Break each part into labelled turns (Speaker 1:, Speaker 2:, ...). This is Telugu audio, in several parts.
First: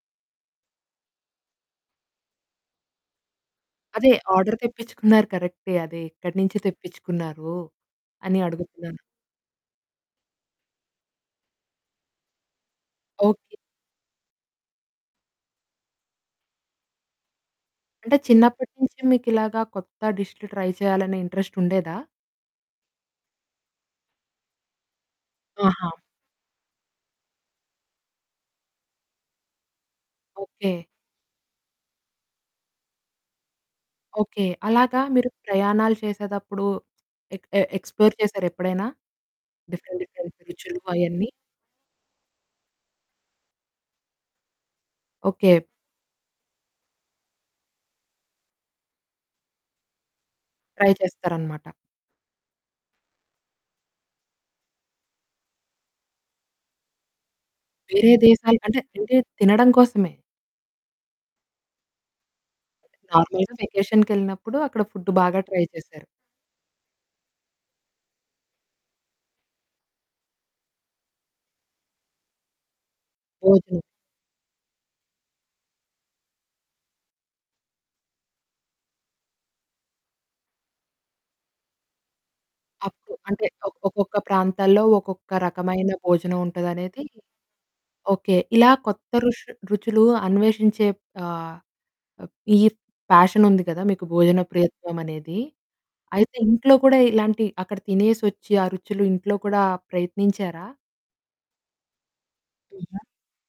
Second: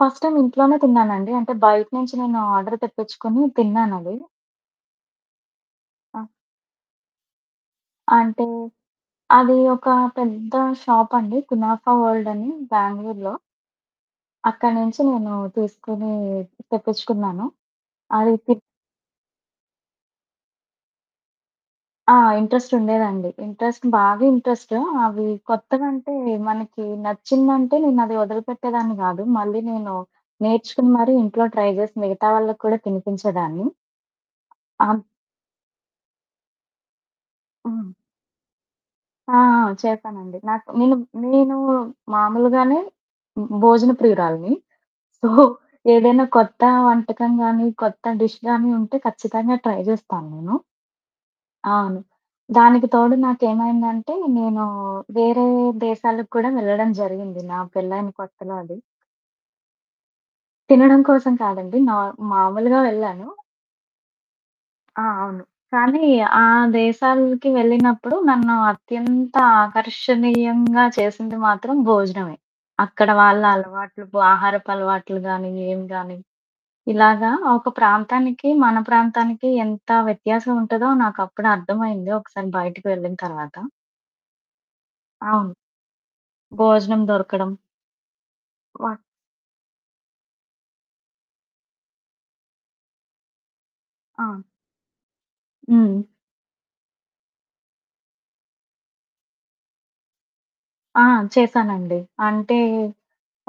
Speaker 1: ఫస్ట్ టైమ్ ఇంట్లోనే తిన్నానండి. అంటే బయట నుంచి నేను ఆర్డర్ తెప్పిచుకొని,
Speaker 2: అదే
Speaker 1: తిన్నానది.
Speaker 2: ఆర్డర్ తెప్పించుకున్నారు కరెక్టే, అది
Speaker 1: ఆ!
Speaker 2: ఎక్కడి నుంచి తెప్పించుకున్నారు? అని
Speaker 1: అంటే,
Speaker 2: అడుగుతున్నాను.
Speaker 1: అది ఒక పెద్ద షాప్ అండి. కునాఫా వోల్డ్ అని బ్యాంగళూరులో.
Speaker 2: ఓకే.
Speaker 1: అక్కడి నుంచి నేను తీసుకొని తెప్పించుకున్నాను.
Speaker 2: అంటే,
Speaker 1: అది తి
Speaker 2: చిన్నప్పటి నుంచి మీకు ఇలాగా కొత్త డిష్లు ట్రై చేయాలనే ఇంట్ర‌రె‌స్టుండేదా?
Speaker 1: ఆ! ఇంట్ర‌రె‌స్టుండేదండి. ఇంట్ర‌రె‌స్ట్ బాగా ఇంట్రెస్టు అవి కొత్తగా
Speaker 2: ఆహా!
Speaker 1: అంటే, మనకి నచ్చిందంటే, నేను అది వదిలిపెట్టేదాన్ని కాదు. మళ్ళీ నేను
Speaker 2: ఓకే.
Speaker 1: నేర్చుకుని మరి ఇంట్లో ట్రై చేసి, మిగతా వాళ్ళకి కూడా తినిపించేదాన్ని.
Speaker 2: ఓకే. అలాగా
Speaker 1: ఆంత్
Speaker 2: మీరు ప్రయాణాలు చేసేదప్పుడు, ఎక్
Speaker 1: హ్మ్.
Speaker 2: ఎక్స్‌ప్లోర్ చేసారా ఎప్పుడైనా?
Speaker 1: ఆ! ఆ!
Speaker 2: డిఫరెంట్, డిఫరెంట్
Speaker 1: చేస్తానండి. నాకు
Speaker 2: రుచులు
Speaker 1: నేను,
Speaker 2: అయన్నీ?
Speaker 1: నేను మామూలుగానే భో భోజన ప్రియురాలిని. So,
Speaker 2: okay.
Speaker 1: ఏదైనా కొత్త వంటకం గానీ, కొత్త డిష్ గాని ఉంటే, ఖచ్చితంగా ట్రై చేస్తాను నేను.
Speaker 2: ట్రై చేస్తారన్నమాట.
Speaker 1: అవును. దానికి తోడు నాకేమైందంటే, నేను వేరే దేశాలకు కూడా వెళ్ళడం జరిగింది, నా పెళ్ళైన
Speaker 2: వేరే
Speaker 1: కొత్తలో
Speaker 2: దేశాల
Speaker 1: అది.
Speaker 2: అంటే, అంటే తినడం కోసమే!
Speaker 1: తినడం కోసం కాదండి. నార్ మాములుగా వెళ్ళాను.
Speaker 2: నార్మల్‌గా వెకేషన్‌కెళ్ళినప్పుడు అక్కడ
Speaker 1: ఆ!
Speaker 2: ఫుడ్డు బాగా
Speaker 1: అవును.
Speaker 2: ట్రై
Speaker 1: కానీ,
Speaker 2: చేసారు.
Speaker 1: ఆ దేశాలకి వెళ్ళినప్పుడు, నన్ను అత్యంత ఆకర్షణీయంగా చేసింది మాత్రం భోజనమే. అక్కడ వాళ్ళ
Speaker 2: భోజనం.
Speaker 1: అలవాట్లు, బు ఆహారపు అలవాట్లు గానీ, ఏం గాని, ఇలాగ ఒక ప్రాంతానికి మన ప్రాంతానికి ఎంత వ్యత్యాసం ఉంటదో, నాకు అప్పుడు అర్థమైంది. ఒకసారి బయటికి
Speaker 2: అప్పు
Speaker 1: వెళ్ళిన
Speaker 2: అంటే,
Speaker 1: తర్వాత.
Speaker 2: ఒక్కొక్క ప్రాంతాల్లో, ఒక్కొక్క
Speaker 1: అవును.
Speaker 2: రకమైన భోజనం
Speaker 1: భోజనం
Speaker 2: ఉంటదనేది
Speaker 1: దొరకడం.
Speaker 2: ఓకే, ఇలా
Speaker 1: వా
Speaker 2: కొత్త రుష్ రుచులు అన్వేషించే ఆహ్, అప్ ఈర్ ఫ్యాషనుంది కదా, మీకు
Speaker 1: ఆ!
Speaker 2: భోజన ప్రియత్వమనేది,
Speaker 1: హ్మ్.
Speaker 2: అయితే ఇంట్లో కూడా ఇలాంటి అక్కడ తినేసొచ్చి, ఆ రుచులు ఇంట్లో కూడా ప్రయత్నించారా?
Speaker 1: ఆ! చేశానండి. అంటే
Speaker 2: హుహు.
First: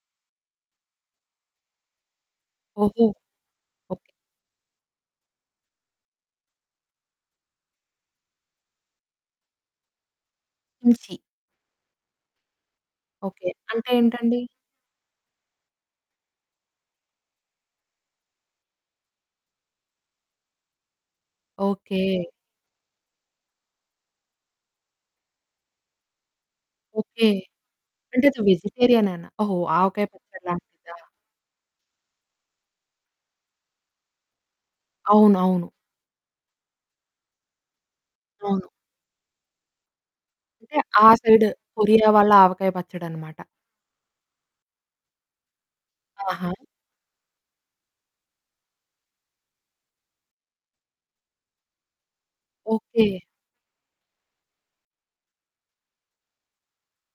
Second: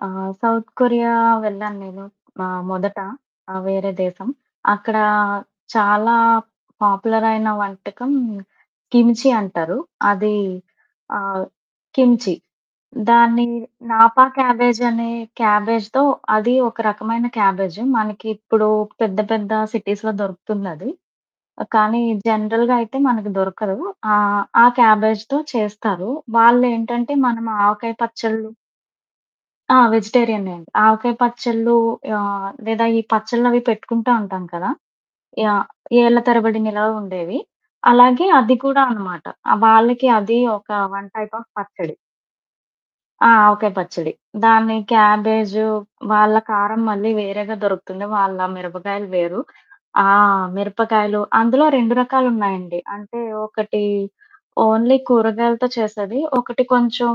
Speaker 1: ఆహ్, సౌత్ కొరియా వెళ్ళా నేను. మ మొదట.
Speaker 2: ఓహో!
Speaker 1: ఆ! వేరే
Speaker 2: ఓకే.
Speaker 1: దేశం. అక్కడ చాలా పాపులరైన వంటకం, కిమ్చీ అంటారు. అది
Speaker 2: కిమ్చీ.
Speaker 1: ఆహ్, కిమ్చీ దాన్ని
Speaker 2: ఓకే. అంటే
Speaker 1: నాపా
Speaker 2: ఏంటండి?
Speaker 1: క్యాబేజనే క్యాబేజ్‌తో అది ఒక రకమైన క్యాబేజ్. మనకిప్పుడు పెద్ద, పెద్ద సిటీస్‌లో దొరుకుతుందది. ఆహ్, కానీ
Speaker 2: ఓకే.
Speaker 1: జనరల్‌గా అయితే మనకు దొరకదు. ఆహ్, ఆ క్యాబేజ్‌తో చేస్తారు. వాళ్ళు ఏంటంటే
Speaker 2: ఓకే.
Speaker 1: మనము ఆవకాయ
Speaker 2: అంటే అది
Speaker 1: పచ్చడ్లు
Speaker 2: వెజిటేరియనేనా? ఓహో!
Speaker 1: ఆ!
Speaker 2: ఆవకాయ పచ్చడి
Speaker 1: వెజిటేరియనే అండి.
Speaker 2: లాంటిదా?
Speaker 1: ఆవకాయ పచ్చలు ఆహ్, లేదా ఈ పచ్చడ్లు అవి పెట్టుకుంటావుంటాం కదా! యాహ్!
Speaker 2: అవునవును.
Speaker 1: ఏళ్ళ తరబడి నిలవుండేవి. అలాగే అది
Speaker 2: అవును.
Speaker 1: కూడా అన్నమాట. ఆహ్, వాళ్ళకి అది ఒక
Speaker 2: అంటే, ఆ
Speaker 1: వన్ టైప్
Speaker 2: సైడు,
Speaker 1: ఆఫ్ పచ్చడి.
Speaker 2: కొరియా వాళ్ళ ఆవకాయ
Speaker 1: ఆ!
Speaker 2: పచ్చడన్నమాట.
Speaker 1: ఆవకాయ పచ్చడి. దాన్ని క్యాబేజు వాళ్ళ
Speaker 2: ఆహ!
Speaker 1: కారం మళ్ళీ వేరేగా దొరుకుతుంది. వాళ్ళ మిరపకాయలు వేరు. ఆ! మిరపకాయలు. అందులో 2 రకాలున్నాయండి.
Speaker 2: ఓకే.
Speaker 1: అంటే ఒకటి ఓన్లీ కూరగాయలతో చేసేది. ఒకటి కొంచెం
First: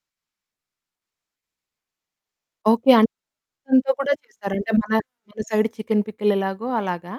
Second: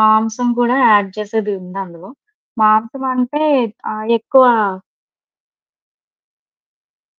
Speaker 1: మాంసం కూడా యాడ్ చేసేది ఉంది అందులో.
Speaker 2: ఓకే.
Speaker 1: మాంసం
Speaker 2: అంటే
Speaker 1: అంటే
Speaker 2: మాంసంతో
Speaker 1: ఆహ్,
Speaker 2: కూడా
Speaker 1: ఎక్కువ
Speaker 2: చేస్తారు అంటే, మన, మన సైడ్ చికెన్ పికిల్ ఎలాగో అలాగా?